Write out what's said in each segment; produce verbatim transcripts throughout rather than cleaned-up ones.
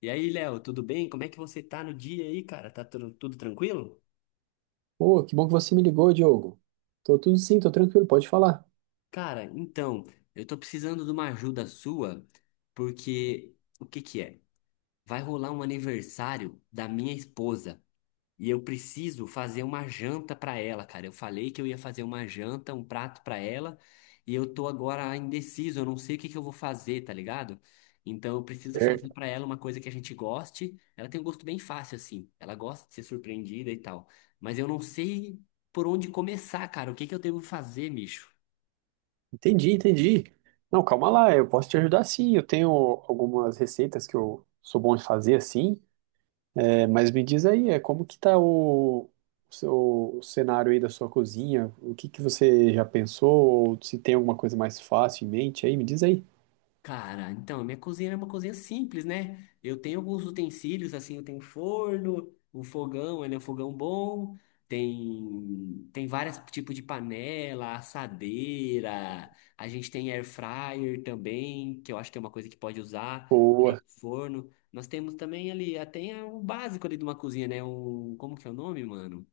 E aí, Léo, tudo bem? Como é que você tá no dia aí, cara? Tá tudo, tudo tranquilo? Pô, que bom que você me ligou, Diogo. Tô tudo sim, tô tranquilo, pode falar. Cara, então, eu tô precisando de uma ajuda sua, porque o que que é? Vai rolar um aniversário da minha esposa. E eu preciso fazer uma janta para ela, cara. Eu falei que eu ia fazer uma janta, um prato para ela, e eu tô agora indeciso, eu não sei o que que eu vou fazer, tá ligado? Então eu preciso fazer Certo. para ela uma coisa que a gente goste. Ela tem um gosto bem fácil assim. Ela gosta de ser surpreendida e tal. Mas eu não sei por onde começar, cara. O que que eu devo fazer, bicho? Entendi, entendi. Não, calma lá, eu posso te ajudar sim. Eu tenho algumas receitas que eu sou bom de fazer assim. É, mas me diz aí, é como que tá o, o seu o cenário aí da sua cozinha? O que que você já pensou? Ou se tem alguma coisa mais fácil em mente aí, me diz aí. Cara, então, minha cozinha é uma cozinha simples, né? Eu tenho alguns utensílios, assim, eu tenho um forno, um fogão, ele é um fogão bom, tem, tem vários tipos de panela, assadeira, a gente tem air fryer também, que eu acho que é uma coisa que pode usar, além Boa. do forno. Nós temos também ali, até o básico ali de uma cozinha, né? Um, como que é o nome, mano?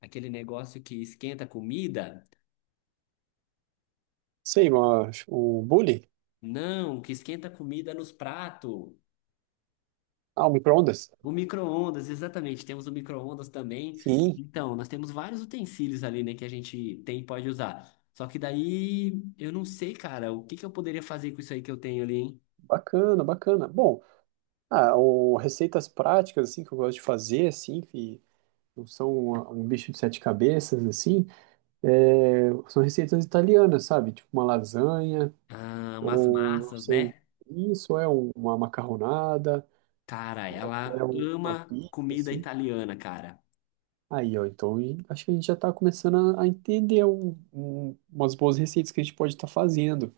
Aquele negócio que esquenta a comida? Sei, mas o bule? Não, que esquenta a comida nos pratos. Ah, o micro-ondas? O micro-ondas, exatamente. Temos o micro-ondas também. Sim, Então, nós temos vários utensílios ali, né, que a gente tem e pode usar. Só que daí, eu não sei, cara, o que que eu poderia fazer com isso aí que eu tenho ali, hein? bacana, bacana. Bom, ah, ou receitas práticas, assim, que eu gosto de fazer, assim, que não são uma- um bicho de sete cabeças, assim, é, são receitas italianas, sabe? Tipo uma lasanha, Ah, umas ou não massas, sei, né? isso é um- uma macarronada, Cara, ou até ela um- uma ama pizza, comida assim. italiana, cara. Aí, ó, então e- acho que a gente já tá começando a, a entender um- um- umas boas receitas que a gente pode estar fazendo.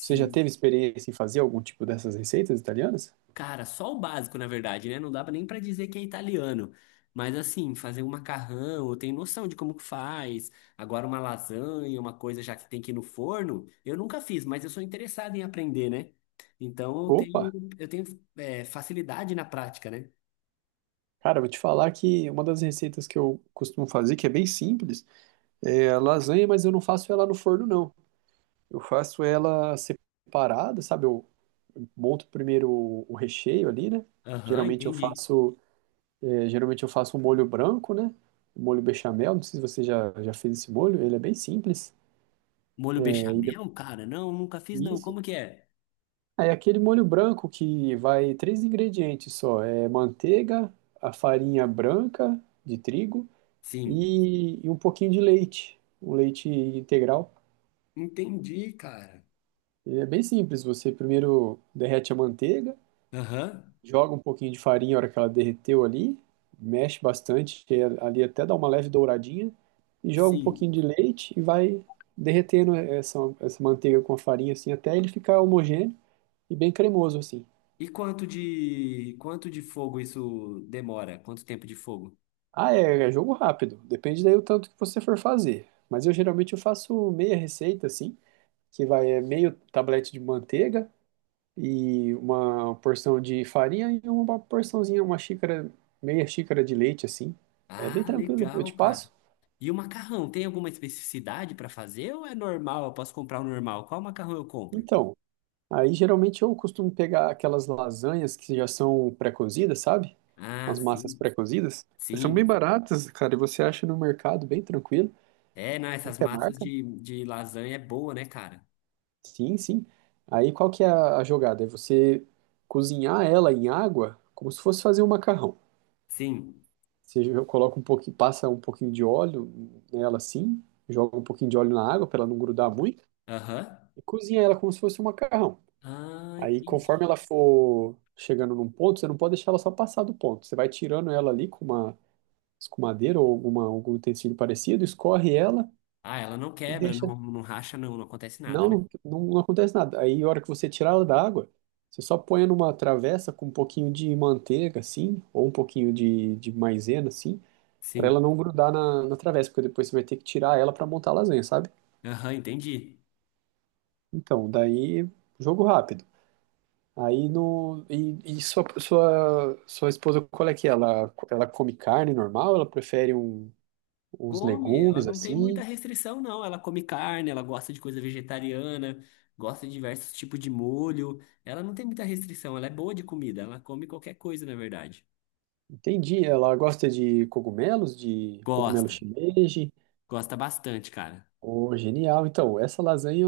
Você já teve experiência em fazer algum tipo dessas receitas italianas? Cara, só o básico, na verdade, né? Não dá nem pra dizer que é italiano. Mas assim, fazer um macarrão, eu tenho noção de como que faz. Agora uma lasanha, uma coisa já que tem que ir no forno, eu nunca fiz, mas eu sou interessado em aprender, né? Então eu Opa! tenho, eu tenho é, facilidade na prática, né? Cara, eu vou te falar que uma das receitas que eu costumo fazer, que é bem simples, é a lasanha, mas eu não faço ela no forno, não. Eu faço ela separada, sabe? Eu monto primeiro o o recheio ali, né? Aham, Geralmente eu entendi. faço, é, geralmente eu faço um molho branco, né? Um molho bechamel, não sei se você já, já fez esse molho, ele é bem simples. Molho É, e depois bechamel, cara? Não, nunca fiz, não. disso, Como que é? é aquele molho branco que vai três ingredientes só, é manteiga, a farinha branca de trigo Sim. e, e um pouquinho de leite, um leite integral. Entendi, cara. E é bem simples, você primeiro derrete a manteiga, Aham. joga um pouquinho de farinha na hora que ela derreteu ali, mexe bastante, que é ali até dá uma leve douradinha, e joga um pouquinho Sim. de leite e vai derretendo essa, essa manteiga com a farinha assim até ele ficar homogêneo e bem cremoso assim. E quanto de quanto de fogo isso demora? Quanto tempo de fogo? Ah, é, é jogo rápido, depende daí o tanto que você for fazer. Mas eu geralmente eu faço meia receita assim, que vai é meio tablete de manteiga, e uma porção de farinha e uma porçãozinha, uma xícara, meia xícara de leite, assim. É bem Ah, tranquilo, eu legal, te cara. passo. E o macarrão, tem alguma especificidade para fazer ou é normal? Eu posso comprar o normal? Qual macarrão eu compro? Então, aí geralmente eu costumo pegar aquelas lasanhas que já são pré-cozidas, sabe? Ah, As massas sim, pré-cozidas. Elas são bem sim. baratas, cara, e você acha no mercado bem tranquilo, É, não, essas qualquer massas marca. de, de lasanha é boa, né, cara? Sim, sim. Aí qual que é a a jogada? É você cozinhar ela em água como se fosse fazer um macarrão. Sim. Você jo- coloca um pouquinho, passa um pouquinho de óleo nela assim, joga um pouquinho de óleo na água para ela não grudar muito Aham. e cozinha ela como se fosse um macarrão. Ah, Aí, conforme entendi. ela for chegando num ponto, você não pode deixar ela só passar do ponto. Você vai tirando ela ali com uma escumadeira ou alguma, algum utensílio parecido, escorre ela Ah, ela não e quebra, deixa. não, não racha, não, não acontece nada, Não, né? não, não, não acontece nada. Aí, a hora que você tirar ela da água, você só põe numa travessa com um pouquinho de manteiga, assim, ou um pouquinho de, de maisena, assim. Pra ela Sim. não grudar na, na travessa, porque depois você vai ter que tirar ela pra montar a lasanha, sabe? Aham, entendi. Então, daí, jogo rápido. Aí no. E, e sua, sua, sua esposa, qual é que é? Ela, ela come carne normal? Ela prefere um, uns Come, ela legumes não tem muita assim? restrição, não. Ela come carne, ela gosta de coisa vegetariana, gosta de diversos tipos de molho. Ela não tem muita restrição, ela é boa de comida, ela come qualquer coisa, na verdade. Entendi. Ela gosta de cogumelos, de cogumelo Gosta, shimeji. gosta bastante, cara. Oh, genial. Então, essa lasanha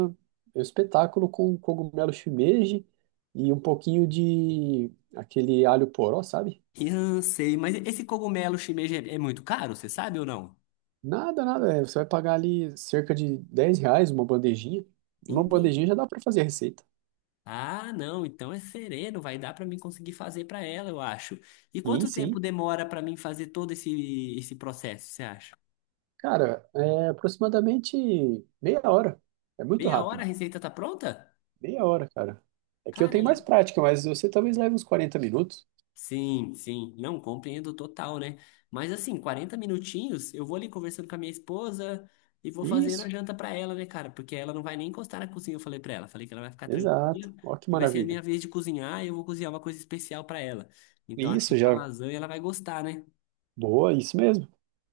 é um espetáculo com cogumelo shimeji e um pouquinho de aquele alho poró, sabe? Eu sei, mas esse cogumelo shimeji é é muito caro, você sabe ou não? Nada, nada. é, Você vai pagar ali cerca de dez reais uma bandejinha. E uma Entendi. bandejinha já dá para fazer a receita. Ah, não, então é sereno, vai dar pra mim conseguir fazer pra ela, eu acho. E Sim, quanto tempo sim. demora pra mim fazer todo esse, esse processo, você acha? Cara, é aproximadamente meia hora. É muito Meia hora a rápido. receita tá pronta? Meia hora, cara. É que eu Cara, tenho ela é mais prática, mas você talvez leve uns quarenta minutos. Sim, sim. Não, compreendo total, né? Mas assim, quarenta minutinhos, eu vou ali conversando com a minha esposa e vou fazendo a Isso, janta pra ela, né, cara? Porque ela não vai nem encostar na cozinha, eu falei pra ela. Falei que ela vai ficar exato. tranquila, Ó que que vai ser a minha maravilha. vez de cozinhar e eu vou cozinhar uma coisa especial pra ela. Então acho que Isso essa já. lasanha ela vai gostar, né? Boa, isso mesmo.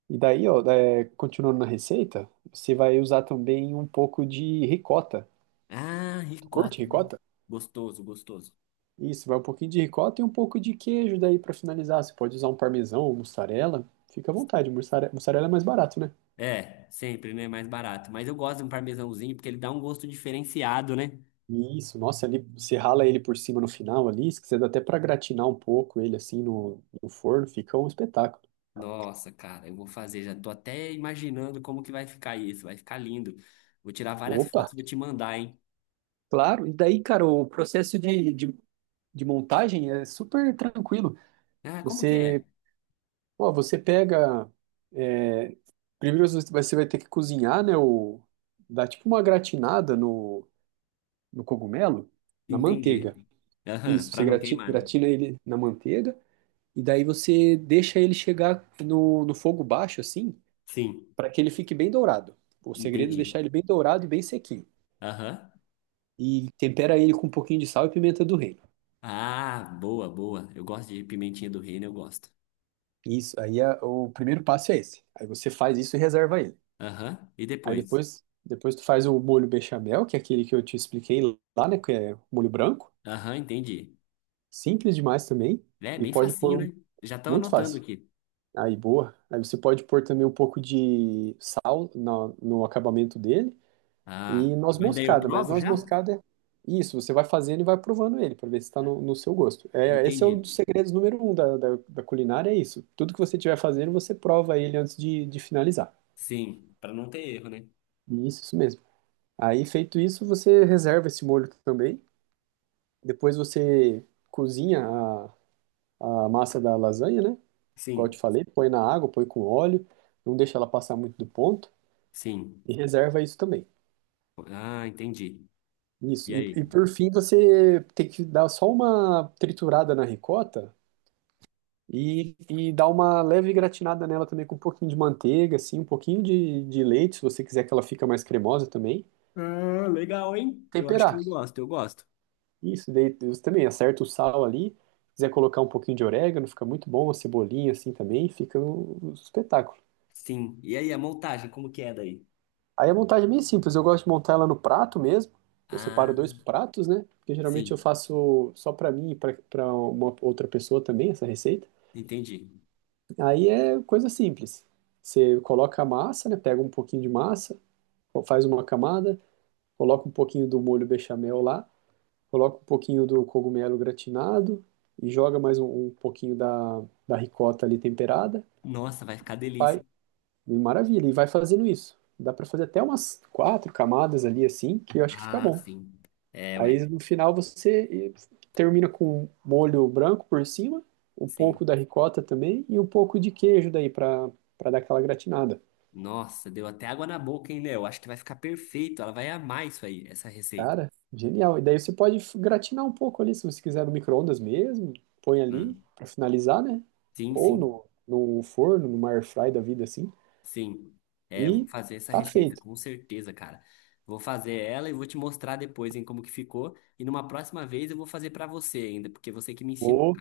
E daí, ó, é, continuando na receita, você vai usar também um pouco de ricota. Ah, Tu curte ricota, não. ricota? Gostoso, gostoso. Isso, vai um pouquinho de ricota e um pouco de queijo daí pra finalizar. Você pode usar um parmesão ou mussarela. Fica à vontade, mussare- mussarela é mais barato, né? É, sempre, né? Mais barato. Mas eu gosto de um parmesãozinho porque ele dá um gosto diferenciado, né? Isso, nossa, ali você rala ele por cima no final ali, se quiser dá até pra gratinar um pouco ele assim no, no forno, fica um espetáculo. Nossa, cara, eu vou fazer, já tô até imaginando como que vai ficar isso, vai ficar lindo. Vou tirar várias Opa, fotos e vou te mandar, hein? claro. E daí, cara, o processo de, de, de montagem é super tranquilo. Ah, como que Você, é? ó, você pega. é, primeiro você vai você vai ter que cozinhar, né? O, dá tipo uma gratinada no, no cogumelo, na Entendi. manteiga. Aham, Isso, pra você não grati- queimar, né? gratina ele na manteiga e daí você deixa ele chegar no, no fogo baixo, assim, Sim, para que ele fique bem dourado. O segredo é entendi. deixar ele bem dourado e bem sequinho. Aham. E tempera ele com um pouquinho de sal e pimenta do reino. Ah, boa, boa. Eu gosto de pimentinha do reino, eu gosto. Isso, aí é- o primeiro passo é esse. Aí você faz isso e reserva ele. Aham, e Aí depois? depois, depois tu faz o molho bechamel, que é aquele que eu te expliquei lá, né, que é molho branco. Aham, entendi. Simples demais também É, e bem pode pôr facinho, um, né? Já tô muito anotando fácil. aqui. Aí, boa. Aí você pode pôr também um pouco de sal na- no acabamento dele Ah, e noz mas daí eu moscada, mas provo noz já? moscada é isso, você vai fazendo e vai provando ele para ver se está no, no seu gosto. É, esse é Entendi. um dos segredos número um da, da, da culinária, é isso. Tudo que você estiver fazendo, você prova ele antes de, de finalizar. Sim, pra não ter erro, né? Isso, isso mesmo. Aí, feito isso, você reserva esse molho também. Depois você cozinha a, a massa da lasanha, né? Qual eu te Sim, falei, põe na água, põe com óleo, não deixa ela passar muito do ponto. sim. E reserva isso também. Ah, entendi. Isso. E E, aí? e por fim, você tem que dar só uma triturada na ricota e, e dar uma leve gratinada nela também com um pouquinho de manteiga, assim, um pouquinho de, de leite, se você quiser que ela fica mais cremosa também. Ah, legal, hein? Eu acho que Temperar. eu gosto, eu gosto. Isso, daí você também acerta o sal ali. Se quiser colocar um pouquinho de orégano, fica muito bom, uma cebolinha assim também, fica um um espetáculo. Sim. E aí, a montagem, como que é daí? Aí a montagem é bem simples, eu gosto de montar ela no prato mesmo. Eu separo dois Ah, pratos, né? Porque geralmente eu sim, faço só pra mim e pra, pra uma outra pessoa também essa receita. entendi. Aí é coisa simples. Você coloca a massa, né? Pega um pouquinho de massa, faz uma camada, coloca um pouquinho do molho bechamel lá, coloca um pouquinho do cogumelo gratinado e joga mais um, um pouquinho da, da ricota ali temperada. Nossa, vai ficar delícia, hein? E maravilha, e vai fazendo isso. Dá pra fazer até umas quatro camadas ali assim, que eu acho que fica Ah, bom. sim. É, Aí ué. no final você termina com um molho branco por cima, um Sim. pouco da ricota também e um pouco de queijo daí para para dar aquela gratinada. Nossa, deu até água na boca, hein, Léo? Acho que vai ficar perfeito. Ela vai amar isso aí, essa receita. Cara, genial. E daí você pode gratinar um pouco ali, se você quiser no micro-ondas mesmo, põe ali Ah, para finalizar, né? Sim, Ou sim, no, no forno, numa air fry da vida assim, sim. É, eu vou e fazer essa tá receita, feito. com certeza, cara. Vou fazer ela e vou te mostrar depois, hein, como que ficou. E numa próxima vez eu vou fazer pra você ainda, porque você que me ensinou. Ô,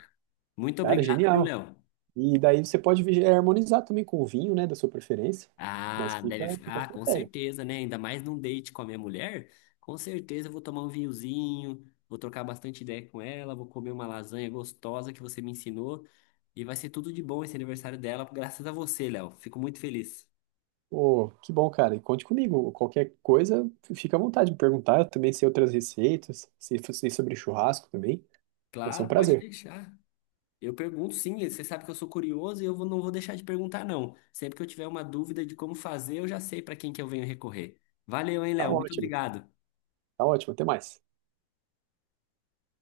Muito cara, obrigado, viu, genial. Léo? E daí você pode vi- harmonizar também com o vinho, né, da sua preferência, mas Ah, fica, deve. fica a Ah, com critério. certeza, né? Ainda mais num date com a minha mulher. Com certeza eu vou tomar um vinhozinho, vou trocar bastante ideia com ela, vou comer uma lasanha gostosa que você me ensinou. E vai ser tudo de bom esse aniversário dela, graças a você, Léo. Fico muito feliz. Pô, que bom, cara. E conte comigo. Qualquer coisa, fica à vontade de me perguntar. Eu também sei outras receitas, sei, sei sobre churrasco também. Vai ser um Claro, pode prazer. deixar. Eu pergunto sim, você sabe que eu sou curioso e eu vou- não vou deixar de perguntar, não. Sempre que eu tiver uma dúvida de como fazer, eu já sei para quem que eu venho recorrer. Valeu, hein, Tá Léo? Muito ótimo. obrigado. Tá ótimo. Até mais.